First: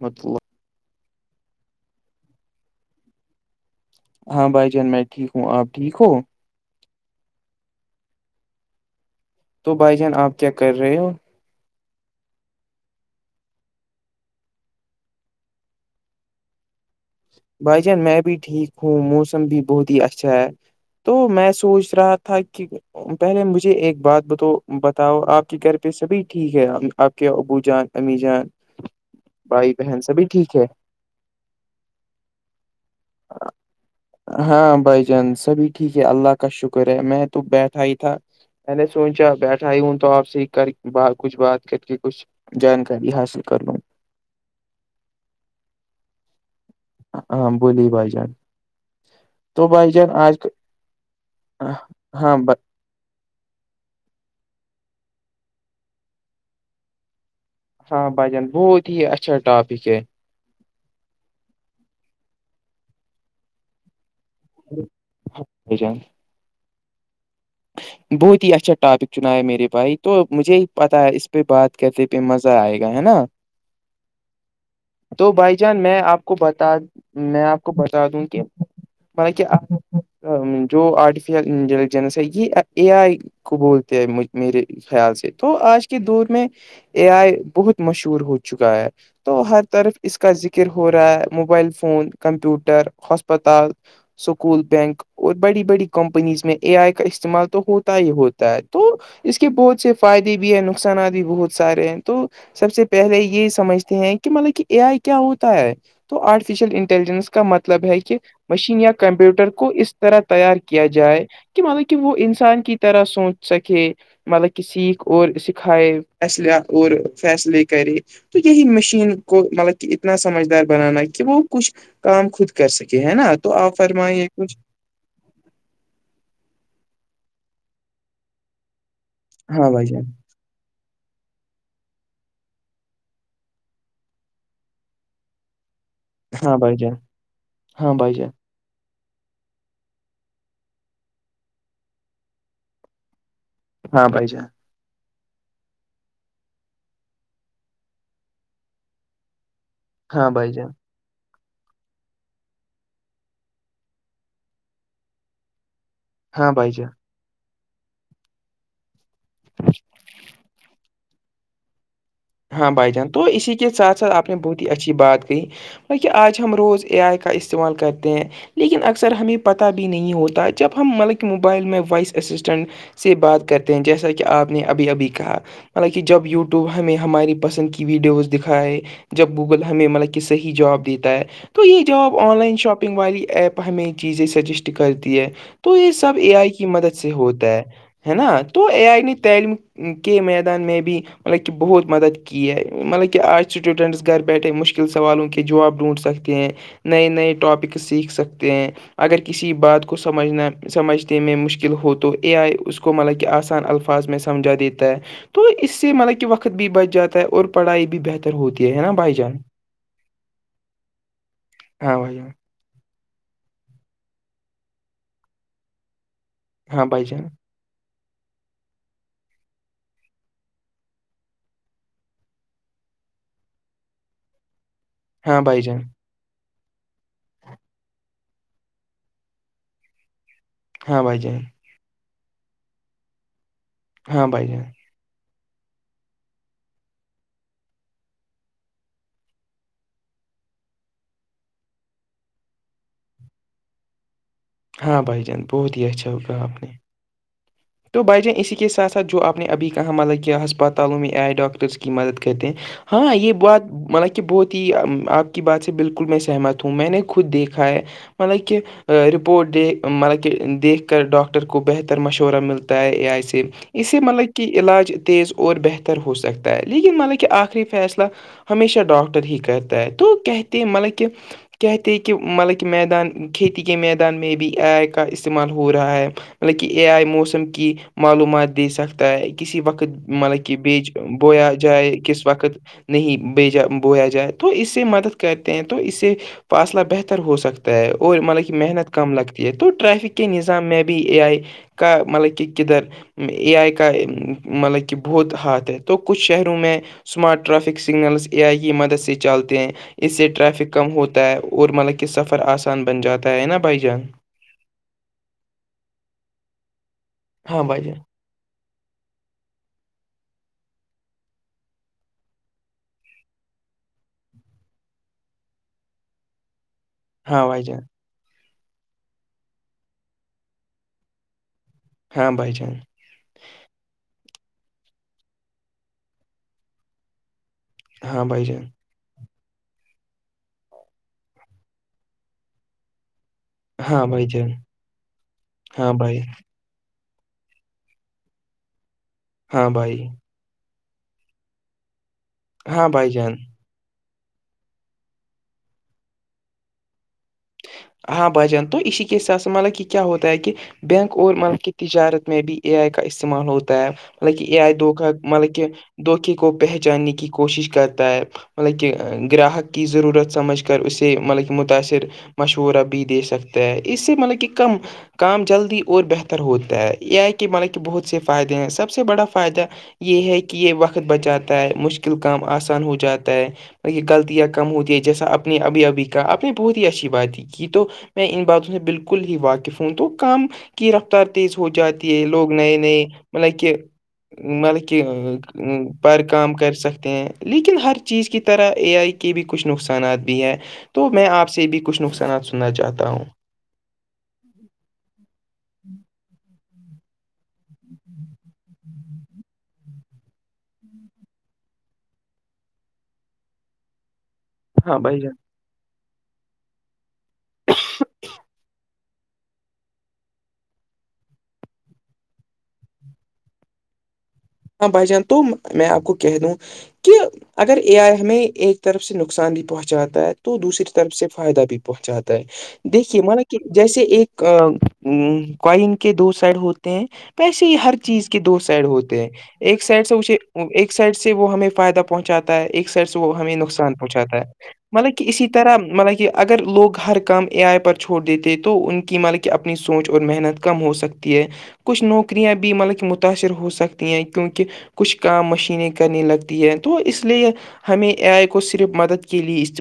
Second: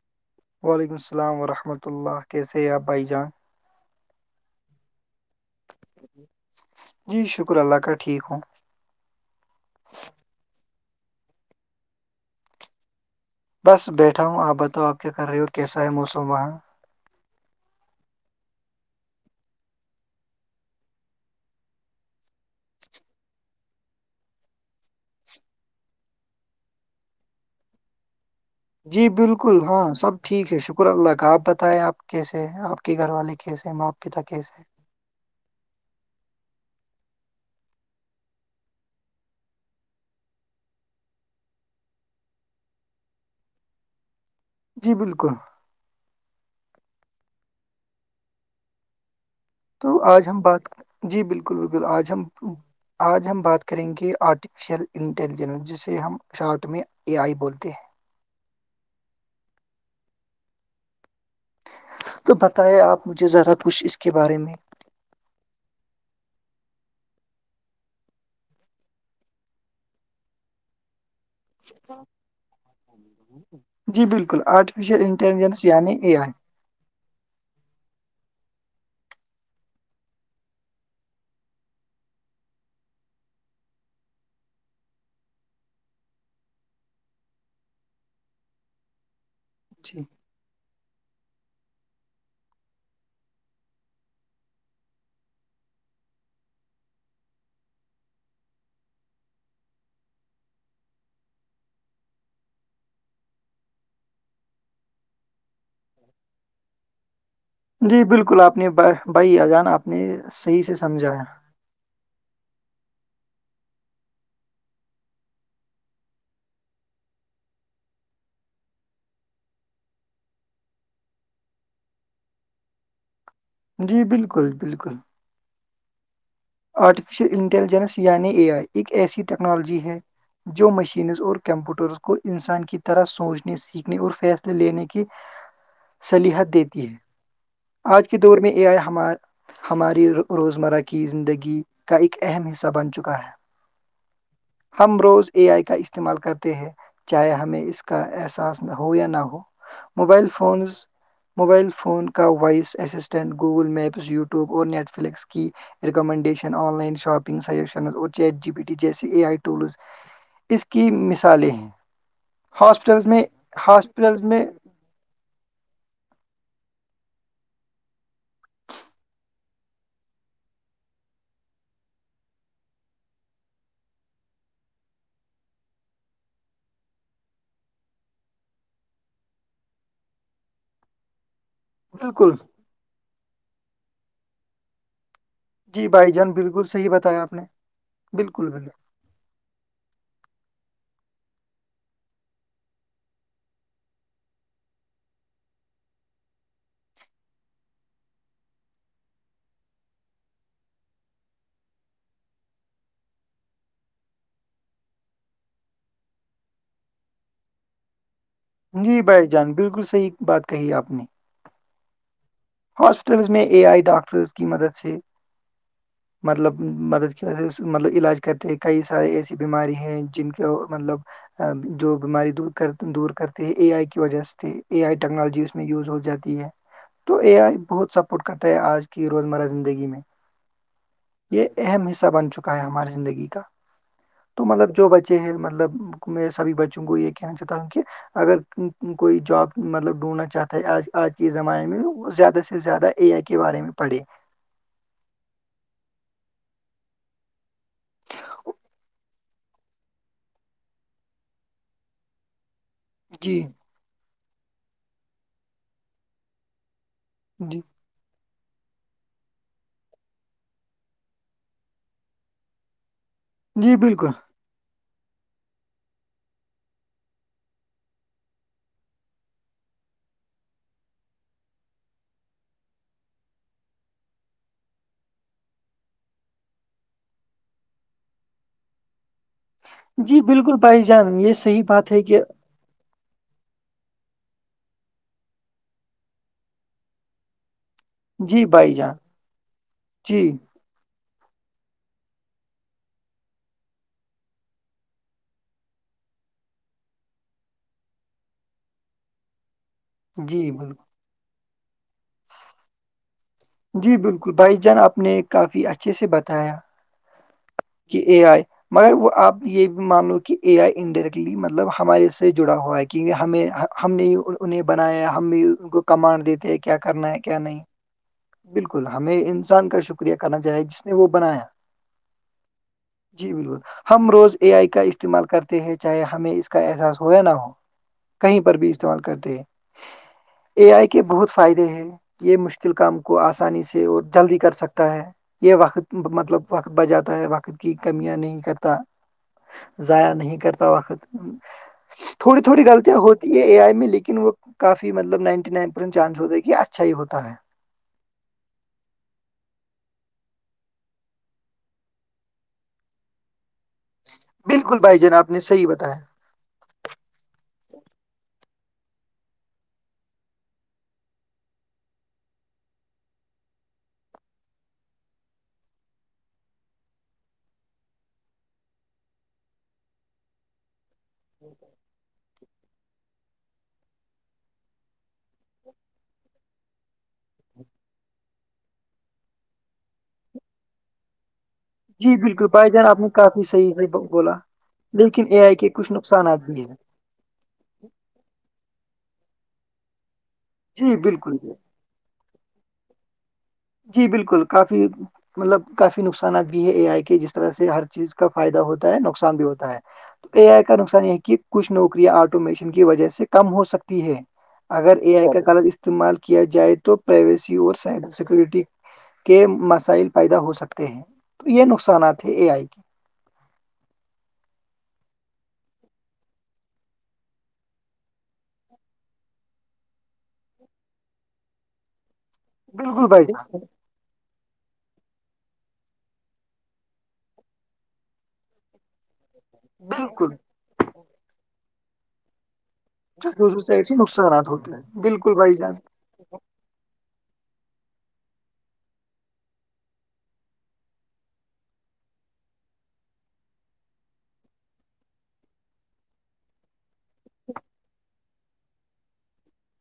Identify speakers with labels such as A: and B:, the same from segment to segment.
A: م وہ
B: وعلیکم السلام ورحمۃ اللہ کیسےیا بھائی جان
A: ہاں بھائی جان میں ٹھیک ہوں آپ ٹھیک ہو
B: جی شکر اللہ کا ٹھیک ہوں
A: تو بھائی جان آپ کیا کر رہے ہو
B: بس بیٹھا ہوں آپ بتاؤ آپ کیا کر رہے ہو کیسا ہے موسم وہاں
A: بھائی جان میں بھی ٹھیک ہوں موسم بھی بہت ہی اچھا ہے تو میں سوچ رہا تھا کہ پہلے مجھے ایک بات ب تو بتاؤ آپ کے گھر پہ سبھی ٹھیک ہے آپ کے ابو جان امی جان
B: جی بالکل
A: بھائی
B: ہاں
A: بہن
B: سب
A: سبھی
B: ٹھیک ہے شکر اللہ کا آپ بتائیں آپ کیسے ہے آپ کی گھر والے کیس ہے ماں پتا کیس ہے
A: جند سبھی ٹھیک ہے اللہ کا شکر ہے میں تو بیٹھا ہی تھا میں نے سوچا بیٹھا ہی ہوں تو آپ سے ہی کر ب کچھ بات کر کے کچھ جانکاری حاصل کر لوں
B: جی بالکل
A: ہاں بولی بھائی جان
B: تو آج ہم بات جی بالکل بالکل آج ہم
A: ہاں ب
B: آج ہم بات کریں گے آرٹیفیشیل انٹیلیجنس جسے ہم اس ش آارٹ میں اے آئی بولتے ہیں
A: ہاں بھائی جان بہت ہی اچھا ٹاپک ہے
B: تو بتائیں آپ مجھے ذرا کچھ اس کے بارے میں
A: جان بہت ہی اچھا ٹاپک چنا ہے میرے بھائی تو مجھے ہی پتاہ ہے پ بات کرتے پہ مزہ آئے گا ہے نا
B: جی بالکل آرٹیفیشیل
A: تو بھائی
B: انٹیلیجنس
A: جان
B: یعنی
A: میں
B: اے
A: آپ
B: آئی
A: کو بتا میں آپ کو بتا دوں کہ مط کہ آ جو آرٹیفیشل انٹیلیجنس ہے یہ اے آئی کو بولتے ہیں میرے خیال سے تو آج کے دور میں اے آئی بہت مشہور ہو چکا ہے تو ہر
B: جی
A: طرف اس کا ذکر ہو رہا ہے mobile phone computer hospital school bank اور بڑی بڑی کمپنیز میں اے آئی کا استعمال تو ہوتا ہی ہوتا ہے تو اس کے بہت سے فائدے بھی ہیں نقصانات بھی بہت سارے ہیں تو سب سے پہلے یہ سمجھتے ہیں کہ مطلب کہ اے آئی کیا ہوتا ہے تو آرٹیفیشل انٹیلیجنس کا مطلب ہے
B: جی
A: کہ
B: بالکل، آپ نے
A: مشین
B: با
A: یا
B: بھائی
A: کمپیوٹر
B: اذان
A: کو
B: آپ
A: اس
B: نے
A: طرح تیار
B: صحیح سے
A: کیا
B: سمجھا
A: جائے
B: ہے۔
A: کہ مطلب کہ وہ انسان کی طرح سوچ سکے مطلب کہ سیکھ اور سکھائے اصلح اور فیصلے کرے تو یہی مشین کو مطلب کہ اتنا سمجھدار بنانا کہ وہ کچھ کام خود کر سکے ہے نا تو آپ
B: جی
A: فرمائیے
B: بالکل،
A: کچھ
B: بالکل۔ آرٹیفیشیل انٹیلیجنس یعنی اے آئی ایک ایسی
A: ہاں
B: ٹیکنالوجی
A: بھائی
B: ہے
A: جان
B: جو مشینز اور کمپیوٹرس کو انسان کی طرح سوچنے سیکھنے اور فیصلے لینے کے
A: [inaudible]
B: سلیحت
A: ہاں بھائی
B: دیتی ہے
A: جان ہاں
B: آج
A: بھائی
B: کے
A: جان
B: دور میں اے آئی ہمار ہماری روزمرہ کی زندگی کا ایک اہم حصہ بن چکا ہے
A: ہاں بائی جے
B: ہم روز اے آئی کا استعمال کرتے ہیں چاہے ہمیں اس کا احساس ہو یا نہ ہو موبائل
A: ہاں بھائی جان
B: فونز موبائل فون کا voice assistant Google maps YouTube اور نیٹ فلکس کیڈ
A: ہاں بھائی
B: آن
A: جان
B: لائن شاپنگ سجیشن اور چیٹ جی بی ٹی جیسی اے آئی ٹولز اس کے کی مثالیں ہیں
A: ہاں بھائی
B: ہاسپٹلز
A: جان تو
B: میں
A: اسی کے ساتھ ساتھ
B: ہاسپٹلز
A: آپ نے
B: میں
A: بہت ہی اچھی بات کہی بہ آج ہم روز اے آئی کا استعمال کرتے ہیں لیکن اکثر ہمیں پتہ بھی نہیں ہوتا جب ہم مطلب موبائل میں وائس اسسٹنٹ سے بات کرتے ہیں جیسا کہ آپ نے ابھی ابھی کہا مطانہ جب یوٹیوب ہمیں ہماری پسند کی ویڈیوز دکھائے جب گوگل ہمیں مطلب کہ صحی جواب دیتا ہے تو یہ جواب
B: بالکل
A: آن لائن شاپنگ والی ایپ ہمیں چیزیں سجیسٹ کرتی ہے تو
B: جی
A: یہ
B: بھائی
A: سب
B: جان
A: اے آئی
B: بالکل
A: کی
B: صحیح
A: مدد سے
B: بتایا آپ نے
A: ہوتا ہے ہے نا
B: بالکل
A: تو
B: بالکل
A: اے آئی نے تعلیم کے میدان میں بھی ملب بہت مدد کی ہے مطلب کہ آج اسٹوڈنٹس گھر بیٹھے مشکل سوالوں کے جواب ڈھونڈ سکتے ہیں نئے نئے ٹاپک سیکھ سکتے ہیں اگر کسی بات کو سمجھنا سمجھنے میں مشکل ہو تو اے آئی اس کو مطلب کہ آسان الفاظ میں سمجھا دیتا ہے تو اس سے مطب کہ وقت بھی بچ جاتا ہے اور پڑھائی بھی بہتر ہوتی ہے ہے نا
B: جی بھائی جان بالکل صحیح بات کہی آپ نے
A: ہاں بھائی
B: ہاسپٹلس میں اے آئی ڈاکٹرس کی مدد سے مطلب
A: ہاں بھائی
B: مدد
A: جان
B: کی وجہ سے مطلب علاج کرتے ہیں کئی سارے ایسی بیماری ہیں جن کو مطلب جو بیماری دور دور کرتے ہیں اے آئی کی وجہ سے اے آئی
A: ہاں
B: ٹیکنالوجی اس
A: بھائی
B: میں
A: جان
B: یوز ہو جاتی ہے تو اے آئی بہت سپورٹ کرتا ہے آج کی روزمرہ زندگی میں
A: ہاں بھائی ج
B: یہ اہم حصہ بن چکا ہے ہماری زندگی کا
A: ہاں
B: تو
A: بھائی جان
B: مطلب جو بچے یہ ہے مطلب میں سبھی بچوں کو یہ کہنا چاہتا ہوں کہ اگر کوئی جاب مطلب ڈھونڈنا چاہتا ہےج آج کے زمانے میں زیادہ سے زیادہ اے آئی کے بارے میں پڑھے
A: ہاں بھائی جان بہت ہی اچھا ہوگاپ نے تو بھائی جان اسی کے ساتھ ساتھ جو آپ نے ابھی کہاں مطب کیا ہسپتالوں میں آئے ڈاکٹرس کی مدد کرتے ہیں ہاں یہ
B: جی
A: بات مطل کہ بہت ہی آپ کی بات سے بالکل میں سہمت ہ میں نے خود
B: جی
A: دیکھا ہے مطلب کہ رپورٹ دیک مطلب کہ دیکھ کر ڈاکٹر کو بہتر مشورہ ملتا ہوتا ہے ے
B: جی
A: اسے
B: بالکل
A: مطلب کہ علاج تیز اور بہتر ہو سکتا ہے لیکن مطلب کہ آخری فیصلہ ہمیشہ ڈاکٹر ہی کہتا ہے تو کہتے ہیں مطلب کہ کہتے ہیں کہ مطلب کہ میدان کھیتی کے میدان میں بھی آے کا استعمال ہو رہا ہے مطلب کہ اے آئے موسم کی معلومات دے سکتا ہے کسی وقت
B: جی
A: مطلب
B: بالکل
A: کہ
B: بھائی
A: بیچ
B: جان یہ
A: بویاں
B: صحیح بات
A: جائےائے
B: ہے کہ
A: کس وقت نہیں بیجا بویا جائے تو اس سے مدد کرتے ہیں تو اس سے فاصلہ بہتر ہو سکتا ہے اور
B: جی
A: مطلب کہ
B: بھائی
A: محنت
B: جان
A: کم لگتی ہے تو ٹریفک
B: جی
A: کے نظام میں بھی اے آئی کا مطلب کہ کدھر اے آئی کا مطلب کہ بہت ہاتھ ہے تو کچھ شہروں میں smart traffic signals A I کی مدد سے چلتے ہیں اس سے
B: جی
A: ٹریفک
B: بالکل
A: کم ہوتا ہے اور مطلب کہ سفر آسان بن جاتا ہے نا بھائی جان
B: ل بھائی جان آپ نے کافی اچھے سے بتایا
A: ہاں بھائی جان
B: کہ ا آئی مگر وہ آپ یہ بھی مان لو کہ اے آئی انڈائریکٹلی مطلب ہمارے سے جڑا ہوا ہے کیونکہ ہمیں ہم نے انہیں بنایا ہے ہم بھی ان کو کمانڈ دیتے ہیں کیا کرنا ہے کیا
A: ہاں
B: نہیں
A: بھائی جان
B: بالکل ہمیں انسان کا شکریہ کرنا چاہیے جس نے وہ بنایا
A: ہاں بھائی جان [unintelligible]
B: جی بالکل ہم روز اے آئی کا استعمال کرتے ہیں چاہے ہمیں اس کا احساس ہو یا نہ ہو
A: ہاں
B: کہیں
A: بھائی
B: پر
A: جان
B: بھی استعمال کرتے ہیں اے آئی کے بہت فائدے ہیں یہ مشکل کام کو آسانی سے سے اور
A: ہاں بھائی
B: جلدی
A: جان
B: کر سکتا ہے یہ
A: ہاں
B: وقت
A: بھائی
B: مطلب وقت بجاتا ہے وقت کی کمیاں نہیں کرتا
A: ہاں بھائی
B: ضائع نہیں کرتا وقت ہ تھوڑی تھوڑی
A: ہاں
B: غلطیاں
A: بھائی جان
B: ہوتی ہے اے آئی میں لیکن وہ کافی مطلب نائنٹی نائن پرینٹ چانس ہوتا ہے کہ اچھا ہی ہوتا ہے
A: ہاں بھجان تو اسی کے حساب سے مطلب کہ کیا ہوتا ہے کہ بینک اور ملک کی تجارت میں بھی اے آئی کا استعمال ہوتا ہے مطلب کہ ا آئے
B: بالکل بھائی
A: دھوکا
B: جان آپ نے
A: مطلب کہ
B: صحیح بتایا
A: دھوکے کو پہچاننے کی کوشش کرتا ہے مطلب کہ گراہک کی ضرورت سمجھ کر اسے مطلب کہ متاثر مشورہ بھی دے سکتا ہے اس سے مطلب کہ کم کام جلدی اور بہتر ہوتا ہے یہ آئی کہ مانا کہ بہت سے فائدے ہیں سب سے بڑا فائدہ یہ ہے کہ یہ وقت بچاتا ہے مشکل کام آسان ہو جاتا ہے یہ غلطیاں کم ہوتی ہے جیسا اپنی ابھی ابھی کہ اپنی بہت ہی اچھی بات ہے کی تو میں ان باتوں سے بالکل ہی واقف ہوں تو کام کی رفت ر تیز ہو
B: جی
A: جاتی ہے
B: بالکل
A: لوگ
B: بھائی
A: نئے
B: جان آپ
A: نئے
B: نے کافی
A: مطلب
B: صحیح
A: کہ
B: سے بولا
A: مطلب کہ
B: لیکن اے آئی کے کچھ
A: پر
B: نقصانات
A: کا
B: بھی
A: کر سخ [unintelligible] ہیں لیکن ہر چیز کی طرح اے آئی کے بھی کچھ نقصانات بھی ہیں
B: جی
A: تو میں
B: بالکل
A: آپ سے بھی کچھ کہنا سننا چاہتا ہوں [unintelligible]
B: جی بالکل کافی مطلب کافی نقصانات بھی ہے اے آئی کے جس اس طرح سے ہر چیز کا فائدہ ہوتا ہے نقصان بھی ہوتا ہے تو اے آئی کا نقصان یہ کہ کچھ نوکریاں آٹومیشن کی وجہ سے کم ہو سکتی ہے اگر
A: ہاں
B: اے
A: بھائی
B: آئی
A: جان
B: کا غلط استعمال کیا جائے تو پرائیویسی اور سائبر سیکورٹی کے مسائل پیدا ہو سکتے ہیں تو یہ نقصانات ہیں اے آئی کی
A: ہاں بھائی جان تو میں آپ کو کہہ دوں کہ اگر اے آئی ہمیں ایک طرف سے نقصان بھی پہنچاتا ہے تو دوسری طرف سے فائدہ بھی پہنچاتا ہے
B: بالکل
A: دیکھیے
B: بھائی
A: مانا
B: جان
A: کہ جیسے ایک کوئن کے دو سائڈ ہوتے ہیں پیسے ہی ہر چیز کے دو سائڈ ہوتے ہیں ایک سائڈ سے
B: بالکل
A: اسے ایک سائڈ سے وہ ہمیں فائدہ پہنچاتا ہے ایک سڈ سے وہ ہمیں
B: دوسری سائڈ
A: نقصان
B: سے
A: پہنچاتا
B: نقصانات ہوتے
A: ہے
B: ہیں
A: مطلب کہ
B: بالکل
A: اسی
B: بھائی
A: طرح
B: جان
A: مطلب کہ اگر لوگ ہر کام اے آئی پر چھوڑ دیتے تو ان کی ملب کہ اپنی سوچ اور محنت کم ہو سکتی ہے کچھ نوکریاں بھی مطلب کہ متاثر ہو سکتی ہیں کیونکہ کچھ کام مشینیں کرنے لگتی ہے تو اس لیے ہمیں ا آئی کو صرف مدد کے لیے اس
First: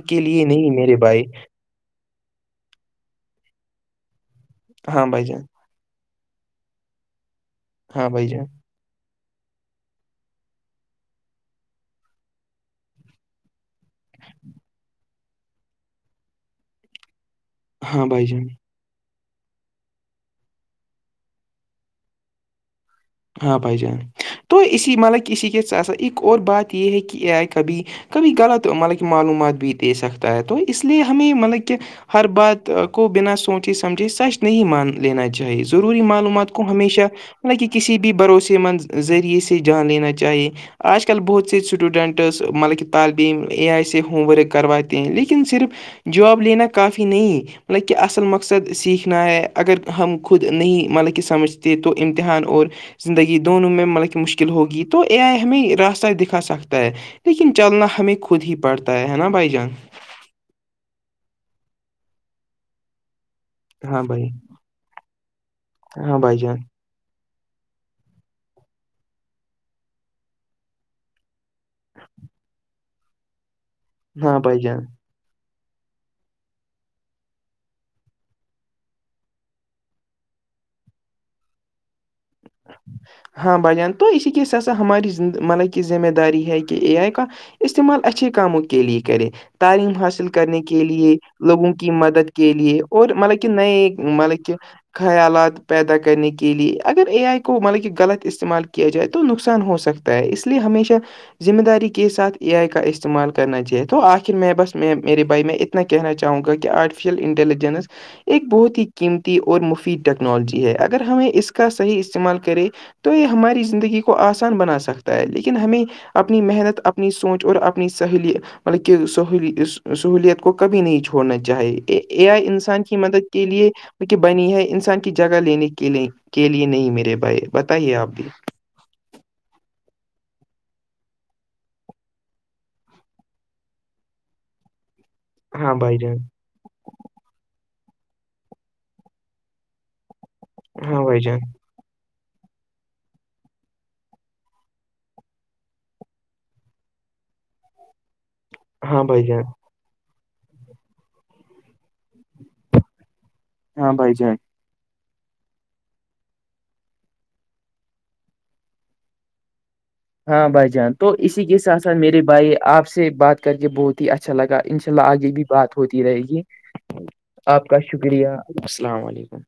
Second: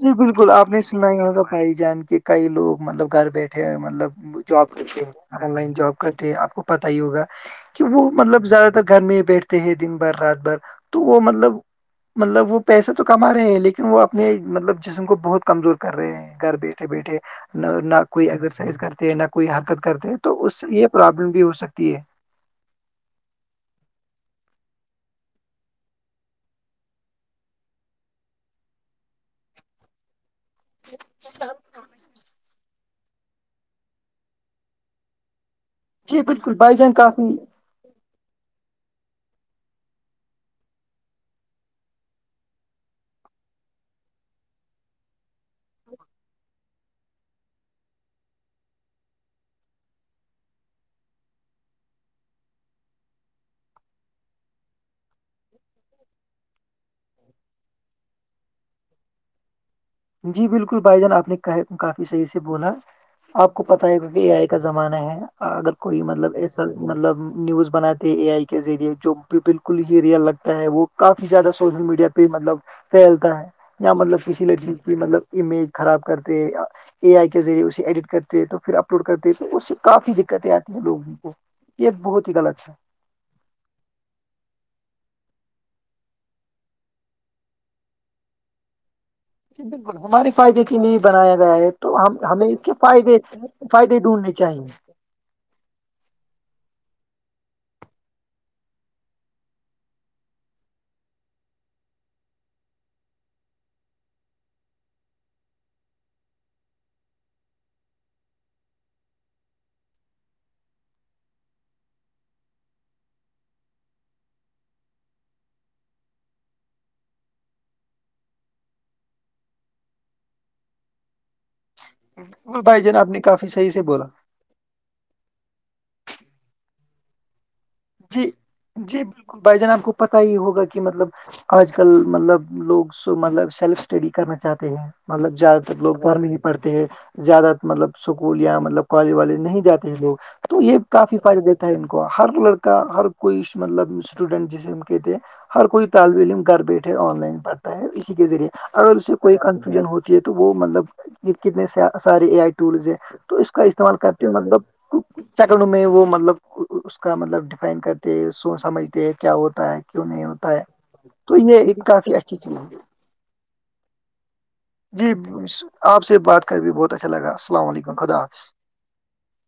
B: جی
A: کے لیے
B: بالکل آپ
A: نہیں
B: نے
A: میرے
B: سنا
A: بھائی
B: یہاں کا خھائی جان کے کئی لوگ مطلب گھر بیٹھے مطلب جاب کرتے
A: ہاں بھائی جان
B: آن لائن جاب کرتے آپ کو پتا ہی ہوگا کہ
A: ہاں
B: وہ
A: بھائی
B: مطلب
A: جان
B: زیادہ مب گھر میں بیٹھتے ہیں دن بھر رات بھر تو وہ مطلب مطلب وہ پیسہ تو کما رہے ہیں لیکن وہ اپنے مطلب جسم کو بہت کمزور کر رہے ہیں گھر بیٹھے بیٹھے نہ نہ
A: ہاں بھائی
B: کوئی
A: جان
B: ایکسرسائز کرتے ہیں نہ کوئی حرکت کرتے ہیں تو اس سے یہ پرابلم بھی ہو سکتی ہے
A: ہاں بھائی جان تو اسی مطلب کہ اسی کے ساسا ایک اور بات یہ ہے کہ کبھی کبھی غلط مطلب کہ معلومات بھی دے سکتا ہے تو اس لیے ہمیں مطلب کہ ہر بات بنا سوچے سمجھے سچ نہیں مان لینا چاہی ضروری
B: جی
A: معلومات
B: بالکل
A: کو
B: بھائی جان
A: ہمیشہ
B: کافی
A: مطل کسی بھی بھروسے مند ذریعے سے جان لینا چاہیے آج کل بہت سے اسٹوڈنٹس مطلب کہ تعلیبم اے آئی سے ہوم ورک کرواتے ہیں لیکن صرف جواب لینا کافی نہیں مطلب کہ اصل مقصد سیکھنا ہے اگر ہم خود نہیں مطلب کہ سمجھتے تو امتحان اور زندگی دونوں میں مطلب کہ مشکل ہوگی تو اے آئی ہمیں راستہ دکھا سکتا ہے لیکن چلنا ہمیں خود ہی پڑتا ہے نا بھائی جان
B: جی بالکل بھائی جان آپ نے کافی صحیح سے بولا آپ کو پتا ہے
A: ہاں
B: کیکہ
A: بھائی
B: یہ آئے کا زمانہ ہے اگر کوئی
A: ہاں
B: مطلب
A: بھائی جان
B: ایسا مطلب نیوز بناتے اے آئی کے ذریعے جو بالکل ہی ریئل لگتا ہے وہ کافی زیادہ سوشل میڈیا پہ ہی مطلب پھیلتا ہے یا مطلب
A: ہاں
B: کسی ل
A: بھائی جان
B: بھی مطلب امیج خراب کرتے اے آئی کے ذریعے اسے ایڈٹ کرتے تو پھر اپلوڈ کرتے تو اس سے کافی دقتیں آتی ہیں لوگوں کو یہ بہت ہی غلط ہے
A: ہاں بھائی جان تو اسی کی سسا ہماری مطلب کی ذمہ داری ہے کہ اے آئی کا استعمال اچھی کاموں کے لے کرے
B: جی
A: تعلیم
B: بالکل
A: حاصل
B: ہمارے
A: کرنے
B: فائدے
A: کے لیے
B: بنایا گیا ہے
A: لوگوں کی
B: تو ہم
A: مدد
B: ہمیں
A: کے
B: اس
A: لیے اور
B: فائدے
A: ملب نئے
B: فائدے ڈھونڈنے
A: مطلب کہ
B: چاہیے
A: خیالات پیدا کرنے کے لیے اگر اے آئی کو مطلب کہ غلط استعمال کیا جائے تو نقصان ہو سکتا ہے اس لیے ہمیشہ ذمہ داری کے ساتھ اے آئی کا استعمال کرنا چاہے تو آخر میں بس میں میرے بھائی میں ا انا کہنا چاہوں گا کہ آرٹیفیشیل انٹیلیجنس ایک بہت ہی قیمتی اور مفید ٹیکنالوجی ہے اگر ہمیں اس کا صحیح استعمال کرے تو یہ ہماری زندگی کو آسان بنا سکتا ہے لیکن ہمیں اپنی محنت اپنی سوچ اور اپنی سہیلیت مطلب کہ سہوولت کو کبھی نہیں چھوڑنا چاہی ا
B: بالکل
A: انسان
B: بھائی
A: کی
B: جان آپ نے
A: مدد کے
B: کافی صحیح سے بولا
A: لیے بنی ہے انسان کی جگہ لینے کے لیے کے لیے نہیں میرے بھائی بتائیے آپ بھی
B: جی جی بالکل بھائی جان آپ کو پتا ہی ہوگا کہ مطلب آج کل مطلب لوگ س مطلب سیلف اسٹڈی کرنا چاہتے ہیں مطلب زیادہ
A: ہاں
B: تر لو
A: بھائی جان
B: گھر میں نہیں پڑھتے ہیں زیادہ مطلب اسکول یا مطلب کالج والج نہیں جاتے ہیں لوگ تو یہ
A: ہاں
B: کافی
A: بھائی جان
B: فائدہ دیتا ہے ان کو ہر لڑکا ہر کوئی مطلب اسٹوڈنٹ جسےم کہتے ہر کوئی طالب علم گھر بیٹھے آن لائن پڑھتا ہے اسی کے ذریعے اگر
A: ہاں
B: اس سے
A: بھائی
B: کوئی
A: جان
B: کنفیوژن ہوتی ہے تو وہ مطلب کتنے سارے اے آئی ٹولز ہیں تو اس کا
A: ہاں
B: استعمال
A: بھائی
B: کرتے
A: جان
B: مطلب چکر میں وہ مطلب اس کا مطلب ڈفائن کرتے سو سمجھتے ہیں کیا ہوتا ہے کیوں نہیں
A: ہاں
B: ہوتا ہے
A: بھائی جان تو اسی کے
B: یہ ایک
A: ساتھ ساتھ
B: کافی
A: میرے
B: اچھی
A: بھائی
B: چیز ہے
A: آپ سے بات کر کے بہت ہی اچھا لگا انشاء اللہ
B: جی
A: آگے بھی بات ہوتی
B: آپ سے
A: رہے گی
B: بات کر بھی بہت اچھا لگا
A: آپ
B: السلام
A: کا
B: علیکم خدا حافظ
A: شکریہ السلام علیکم